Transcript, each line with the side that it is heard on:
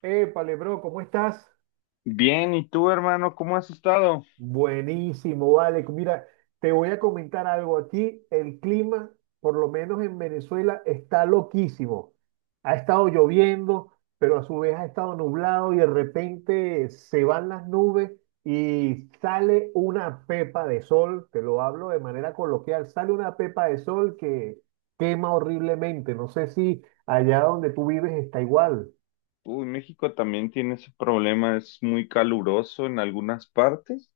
right: Épale, bro, ¿cómo estás?
left: Bien, ¿y tú, hermano, cómo has estado?
right: Buenísimo, vale. Mira, te voy a comentar algo. Aquí el clima, por lo menos en Venezuela, está loquísimo. Ha estado lloviendo, pero a su vez ha estado nublado y de repente se van las nubes y sale una pepa de sol. Te lo hablo de manera coloquial. Sale una pepa de sol que quema horriblemente. No sé si allá donde tú vives está igual.
left: Uy, México también tiene ese problema, es muy caluroso en algunas partes.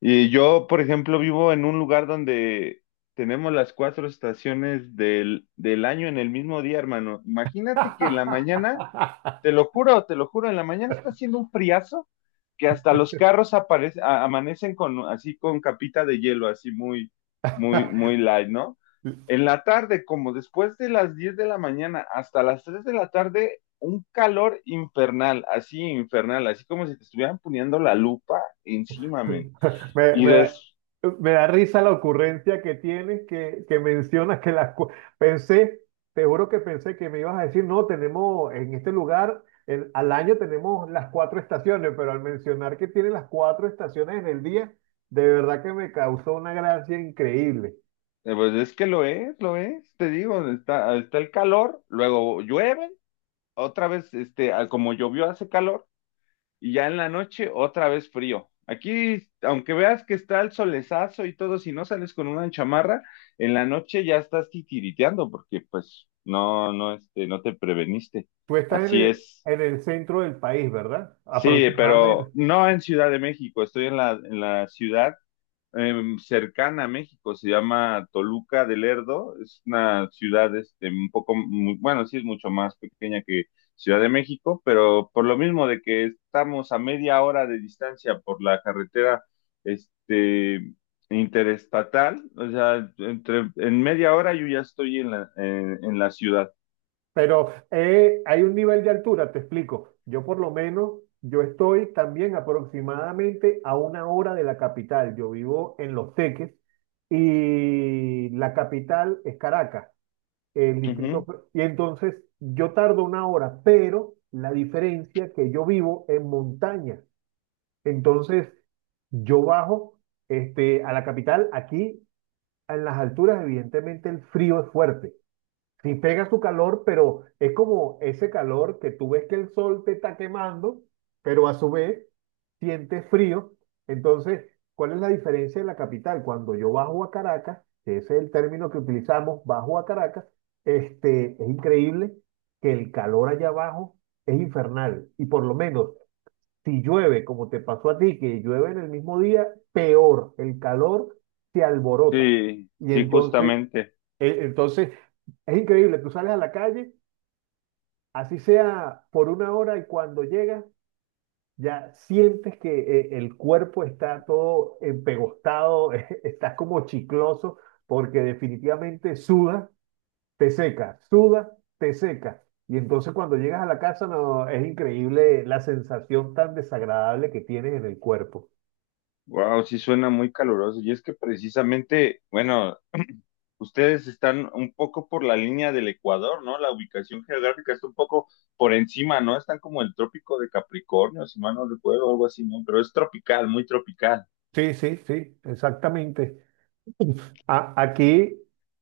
left: Y yo, por ejemplo, vivo en un lugar donde tenemos las cuatro estaciones del año en el mismo día, hermano. Imagínate que en la mañana. Te lo juro, en la mañana está haciendo un friazo que hasta los carros aparecen, amanecen con así con capita de hielo, así muy, muy, muy light, ¿no? En la tarde, como después de las 10 de la mañana hasta las 3 de la tarde, un calor infernal, así como si te estuvieran poniendo la lupa encima, men.
right: Me,
left: Y
right: me
left: des,
right: da, me da risa la ocurrencia que tienes que mencionas que las... cu- Pensé, te juro que pensé que me ibas a decir, no, tenemos en este lugar, el- al año tenemos las cuatro estaciones, pero al mencionar que tiene las cuatro estaciones en el día, de verdad que me causó una gracia increíble.
left: pues es que lo es, te digo, está el calor, luego llueve, otra vez, este, como llovió hace calor, y ya en la noche otra vez frío. Aquí, aunque veas que está el solezazo y todo, si no sales con una chamarra, en la noche ya estás titiriteando porque pues no, no, este, no te preveniste.
right: Tú estás en
left: Así
right: el,
left: es.
right: en el centro del país, ¿verdad?
left: Sí, pero
right: Aproximadamente.
left: no en Ciudad de México, estoy en la ciudad, cercana a México. Se llama Toluca del Lerdo. Es una ciudad este, un poco, bueno, sí es mucho más pequeña que Ciudad de México, pero por lo mismo de que estamos a media hora de distancia por la carretera, este, interestatal. O sea, entre, en media hora yo ya estoy en la ciudad.
right: Pero hay un nivel de altura, te explico. Yo por lo menos, yo estoy también aproximadamente a una hora de la capital. Yo vivo en Los Teques y la capital es Caracas, el distrito.
left: Ujú.
right: Y entonces yo tardo una hora, pero la diferencia que yo vivo en montaña. Entonces yo bajo a la capital aquí en las alturas, evidentemente el frío es fuerte. Sí pega su calor, pero es como ese calor que tú ves que el sol te está quemando, pero a su vez sientes frío. Entonces, ¿cuál es la diferencia de la capital? Cuando yo bajo a Caracas, que ese es el término que utilizamos, bajo a Caracas, es increíble que el calor allá abajo es infernal. Y por lo menos, si llueve, como te pasó a ti, que llueve en el mismo día, peor, el calor se alborota.
left: Sí,
right: Y sí,
left: sí,
right: entonces,
left: justamente.
right: entonces, es increíble, tú sales a la calle, así sea por una hora y cuando llegas, ya sientes que el cuerpo está todo empegostado, estás como chicloso, porque definitivamente sudas, te seca, sudas, te seca. Y entonces cuando llegas a la casa, no, es increíble la sensación tan desagradable que tienes en el cuerpo.
left: Wow, sí suena muy caluroso. Y es que precisamente, bueno, ustedes están un poco por la línea del Ecuador, ¿no? La ubicación geográfica está un poco por encima, ¿no? Están como el trópico de Capricornio, si mal no recuerdo, algo así, ¿no? Pero es tropical, muy tropical.
right: Sí, sí, sí, exactamente. Aquí,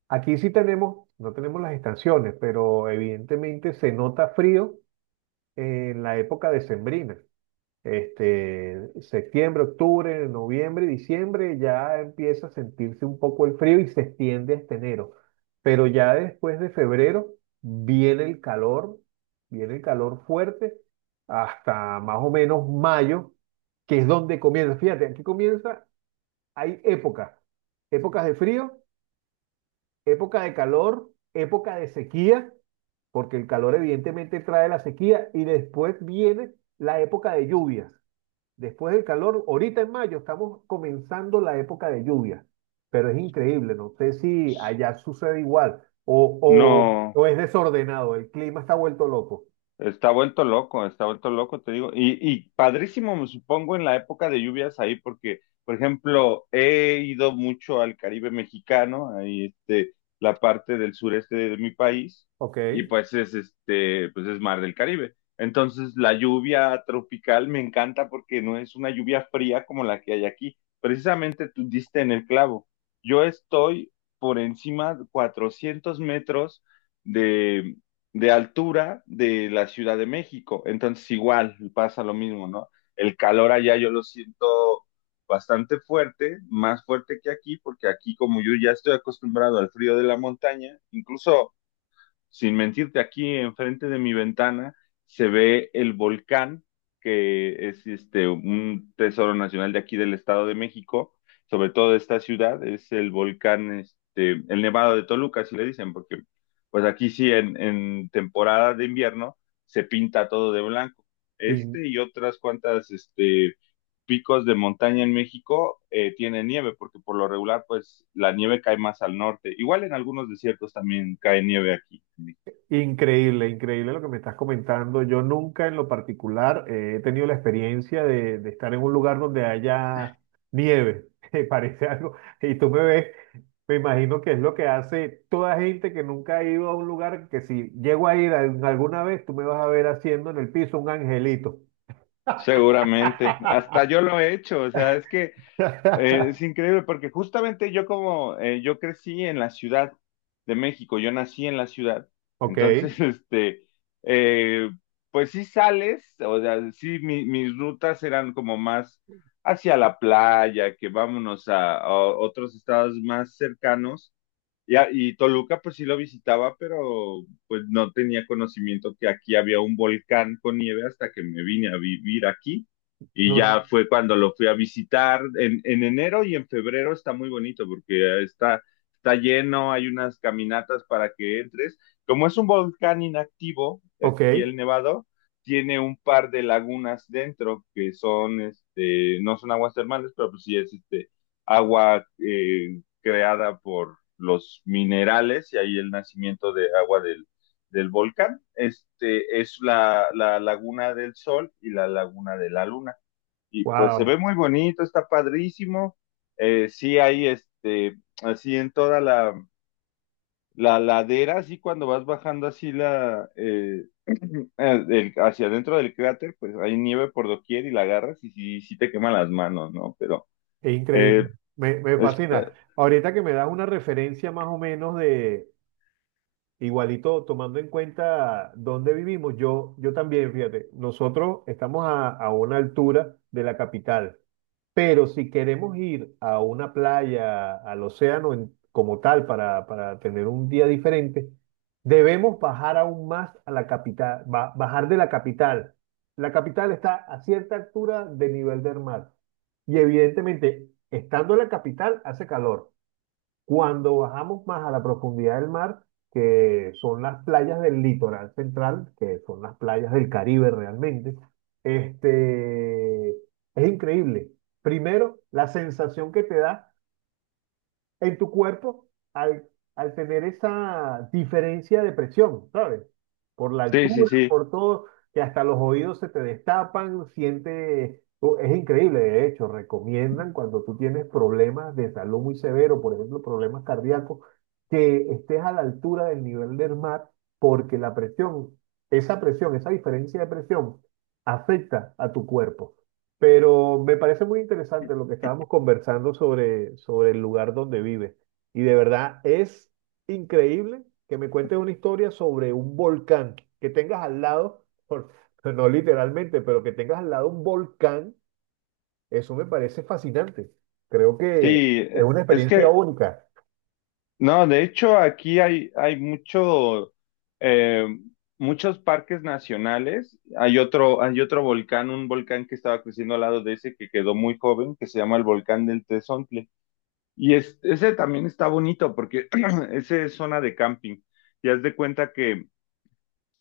right: aquí sí tenemos, no tenemos las estaciones, pero evidentemente se nota frío en la época decembrina. Septiembre, octubre, noviembre, diciembre, ya empieza a sentirse un poco el frío y se extiende hasta enero. Pero ya después de febrero viene el calor, viene el calor fuerte hasta más o menos mayo, que es donde comienza. Fíjate, aquí comienza, hay épocas, épocas de frío, época de calor, época de sequía, porque el calor evidentemente trae la sequía, y después viene la época de lluvias. Después del calor, ahorita en mayo estamos comenzando la época de lluvias, pero es increíble, no sé si allá sucede igual o, o,
left: No,
right: o es desordenado, el clima está vuelto loco.
left: está vuelto loco, está vuelto loco, te digo. Y padrísimo, me supongo, en la época de lluvias ahí, porque, por ejemplo, he ido mucho al Caribe mexicano, ahí este, la parte del sureste de mi país,
right: Ok.
left: y pues es este, pues es mar del Caribe. Entonces, la lluvia tropical me encanta porque no es una lluvia fría como la que hay aquí. Precisamente tú diste en el clavo. Yo estoy por encima de 400 metros de altura de la Ciudad de México. Entonces igual pasa lo mismo, ¿no? El calor allá yo lo siento bastante fuerte, más fuerte que aquí, porque aquí como yo ya estoy acostumbrado al frío de la montaña. Incluso sin mentirte, aquí enfrente de mi ventana se ve el volcán, que es este, un tesoro nacional de aquí del Estado de México, sobre todo de esta ciudad. Es el volcán, este, el Nevado de Toluca, así le dicen, porque pues aquí sí, en temporada de invierno se pinta todo de blanco.
right: Y
left: Este y otras cuantas, este, picos de montaña en México tienen nieve, porque por lo regular, pues la nieve cae más al norte. Igual en algunos desiertos también cae nieve aquí.
right: increíble, increíble lo que me estás comentando. Yo nunca en lo particular he tenido la experiencia de estar en un lugar donde haya nieve. Parece algo, y tú me ves, me imagino que es lo que hace toda gente que nunca ha ido a un lugar que si llego a ir alguna vez, tú me vas a ver haciendo en el piso un angelito.
left: Seguramente, hasta yo lo he hecho. O sea, es que es increíble porque justamente yo como yo crecí en la Ciudad de México, yo nací en la ciudad,
right: Ok,
left: entonces, este, eh, pues sí sales. O sea, sí mis rutas eran como más hacia la playa, que vámonos a otros estados más cercanos, y, y Toluca pues sí lo visitaba, pero pues no tenía conocimiento que aquí había un volcán con nieve hasta que me vine a vivir aquí. Y
right: no,
left: ya fue cuando lo fui a visitar. En enero y en febrero está muy bonito porque está lleno, hay unas caminatas para que entres. Como es un volcán inactivo,
right: ok,
left: aquí el Nevado, tiene un par de lagunas dentro que son, este, no son aguas termales, pero pues sí es este agua creada por los minerales y ahí el nacimiento de agua del volcán. Este es la laguna del sol y la laguna de la luna. Y pues se
right: wow,
left: ve muy bonito, está padrísimo. Sí hay este, así en toda la ladera, así cuando vas bajando así la, el, hacia adentro del cráter, pues hay nieve por doquier y la agarras y sí, sí te queman las manos, ¿no? Pero
right: es
left: eh,
right: increíble, me
left: es,
right: fascina. Ahorita que me das una referencia más o menos de igualito, tomando en cuenta dónde vivimos, yo también, fíjate, nosotros estamos a una altura de la capital, pero si queremos ir a una playa, al océano como tal, para tener un día diferente, debemos bajar aún más a la capital, bajar de la capital. La capital está a cierta altura de nivel del mar y evidentemente, estando en la capital, hace calor. Cuando bajamos más a la profundidad del mar, que son las playas del litoral central, que son las playas del Caribe realmente, es increíble. Primero, la sensación que te da en tu cuerpo al, al tener esa diferencia de presión, ¿sabes? Por la
left: sí, sí,
right: altura,
left: sí.
right: por todo, que hasta los oídos se te destapan, siente, es increíble, de hecho, recomiendan cuando tú tienes problemas de salud muy severos, por ejemplo, problemas cardíacos, que estés a la altura del nivel del mar, porque la presión, esa diferencia de presión, afecta a tu cuerpo. Pero me parece muy interesante lo que estábamos conversando sobre, sobre el lugar donde vive. Y de verdad es increíble que me cuentes una historia sobre un volcán que tengas al lado, pues no literalmente, pero que tengas al lado un volcán, eso me parece fascinante. Creo que
left: Sí,
right: es una experiencia única.
left: no, de hecho aquí hay mucho, eh, muchos parques nacionales. Hay otro volcán, un volcán que estaba creciendo al lado de ese que quedó muy joven, que se llama el volcán del Tezontle. Y ese también está bonito porque ese es zona de camping. Y haz de cuenta que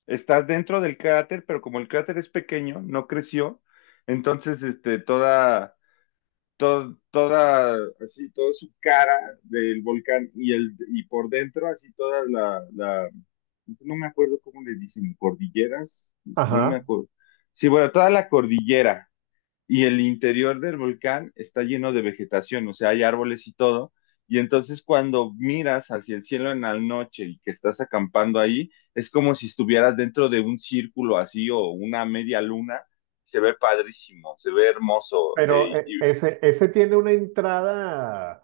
left: estás dentro del cráter, pero como el cráter es pequeño, no creció, entonces este, todo, toda, así, toda su cara del volcán y, el, y por dentro, así toda no me acuerdo cómo le dicen, cordilleras, no me
right: Ajá.
left: acuerdo. Sí, bueno, toda la cordillera y el interior del volcán está lleno de vegetación, o sea, hay árboles y todo. Y entonces cuando miras hacia el cielo en la noche y que estás acampando ahí, es como si estuvieras dentro de un círculo así o una media luna. Se ve padrísimo, se ve hermoso
right: Pero ese, ese tiene una entrada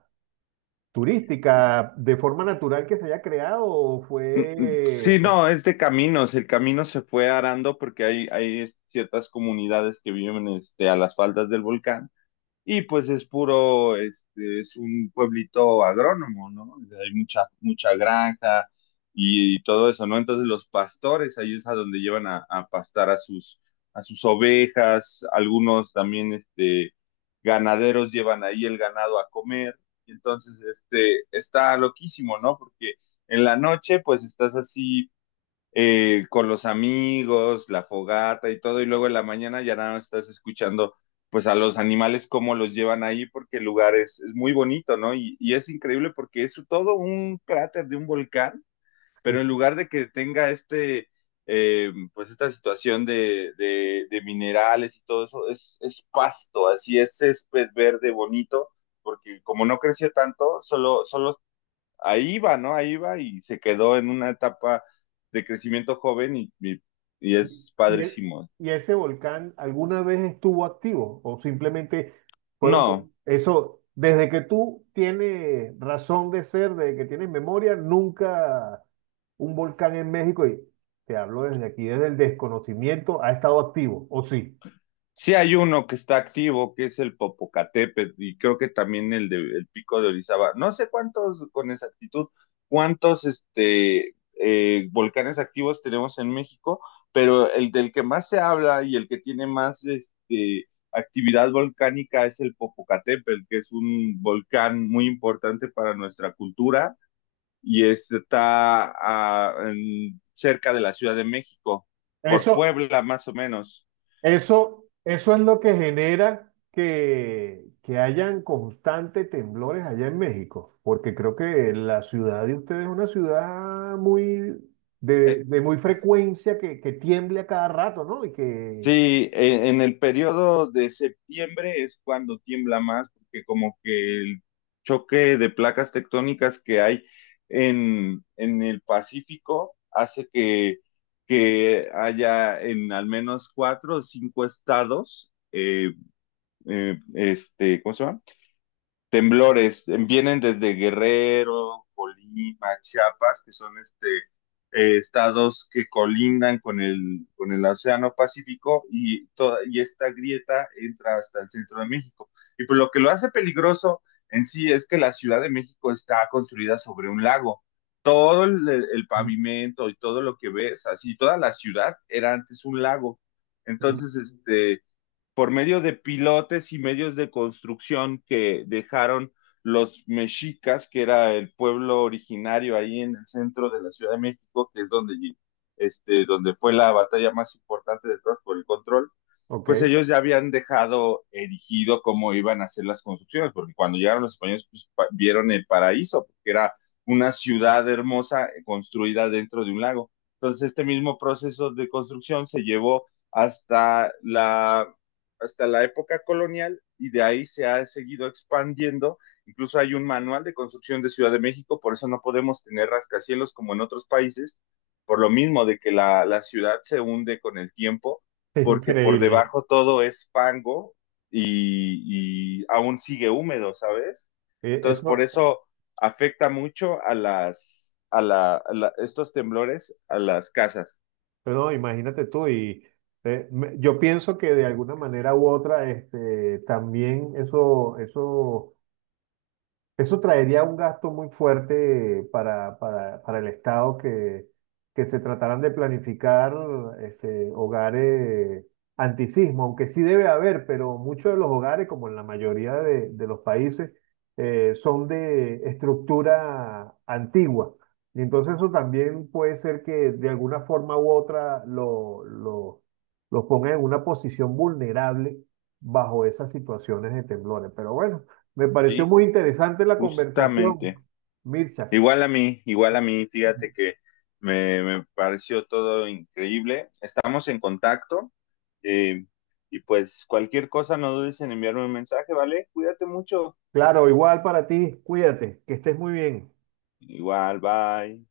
right: turística de forma natural que se haya creado o fue
left: sí, no, es de caminos. El camino se fue arando porque hay ciertas comunidades que viven este, a las faldas del volcán. Y pues es puro, este, es un pueblito agrónomo, ¿no? O sea, hay mucha, mucha granja y todo eso, ¿no? Entonces los pastores, ahí es a donde llevan a pastar a sus ovejas. Algunos también, este, ganaderos llevan ahí el ganado a comer. Entonces, este, está loquísimo, ¿no? Porque en la noche, pues estás así con los amigos, la fogata y todo, y luego en la mañana ya nada más estás escuchando pues a los animales cómo los llevan ahí, porque el lugar es muy bonito, ¿no? Y es increíble porque es todo un cráter de un volcán, pero en lugar de que tenga este, pues esta situación minerales y todo eso, es pasto, así es césped verde bonito, porque como no creció tanto, solo ahí va, ¿no? Ahí va y se quedó en una etapa de crecimiento joven y es
right: ¿Y,
left: padrísimo.
right: y ese volcán alguna vez estuvo activo o simplemente fueron...
left: No,
right: Eso, desde que tú tienes razón de ser, desde que tienes memoria, nunca un volcán en México, y te hablo desde aquí, desde el desconocimiento, ha estado activo, ¿o sí?
left: sí hay uno que está activo, que es el Popocatépetl, y creo que también el de el Pico de Orizaba. No sé cuántos, con exactitud, cuántos este, volcanes activos tenemos en México, pero el del que más se habla y el que tiene más este, actividad volcánica es el Popocatépetl, que es un volcán muy importante para nuestra cultura y está cerca de la Ciudad de México, por
right: Eso,
left: Puebla más o menos.
right: eso es lo que genera que hayan constantes temblores allá en México, porque creo que la ciudad de ustedes es una ciudad muy
left: Eh,
right: de muy frecuencia que tiemble a cada rato, ¿no? Y que...
left: sí, en el periodo de septiembre es cuando tiembla más, porque como que el choque de placas tectónicas que hay en el Pacífico hace que haya en al menos cuatro o cinco estados, este, ¿cómo se llama? Temblores, vienen desde Guerrero, Colima, Chiapas, que son este, estados que colindan con el Océano Pacífico y, toda, y esta grieta entra hasta el centro de México. Y pues lo que lo hace peligroso en sí es que la Ciudad de México está construida sobre un lago. Todo el
right: Mm,
left: pavimento y todo lo que ves, así toda la ciudad era antes un lago.
right: mm,
left: Entonces, este, por medio de pilotes y medios de construcción que dejaron los mexicas, que era el pueblo originario ahí en el centro de la Ciudad de México, que es donde, este, donde fue la batalla más importante de todas por el control,
right: ok,
left: pues ellos ya habían dejado erigido cómo iban a hacer las construcciones, porque cuando llegaron los españoles pues vieron el paraíso, porque era una ciudad hermosa construida dentro de un lago. Entonces este mismo proceso de construcción se llevó hasta la hasta la época colonial, y de ahí se ha seguido expandiendo. Incluso hay un manual de construcción de Ciudad de México, por eso no podemos tener rascacielos como en otros países, por lo mismo de que la ciudad se hunde con el tiempo,
right: es
left: porque por
right: increíble.
left: debajo todo es fango y aún sigue húmedo, ¿sabes? Entonces, por
right: Eso,
left: eso afecta mucho a las, a la, estos temblores a las casas.
right: pero imagínate tú, y yo pienso que de alguna manera u otra, también eso, eso eso traería un gasto muy fuerte para el Estado que se trataran de planificar hogares antisismo, aunque sí debe haber, pero muchos de los hogares, como en la mayoría de los países, son de estructura antigua. Y entonces eso también puede ser que de alguna forma u otra los ponga en una posición vulnerable bajo esas situaciones de temblores. Pero bueno. Me pareció
left: ¿Sí?
right: muy interesante la conversación,
left: Justamente.
right: Mircha.
left: Igual a mí, fíjate que me pareció todo increíble. Estamos en contacto, eh, y pues cualquier cosa no dudes en enviarme un mensaje, ¿vale? Cuídate mucho.
right: Claro, igual para ti, cuídate, que estés muy bien.
left: Igual, bye.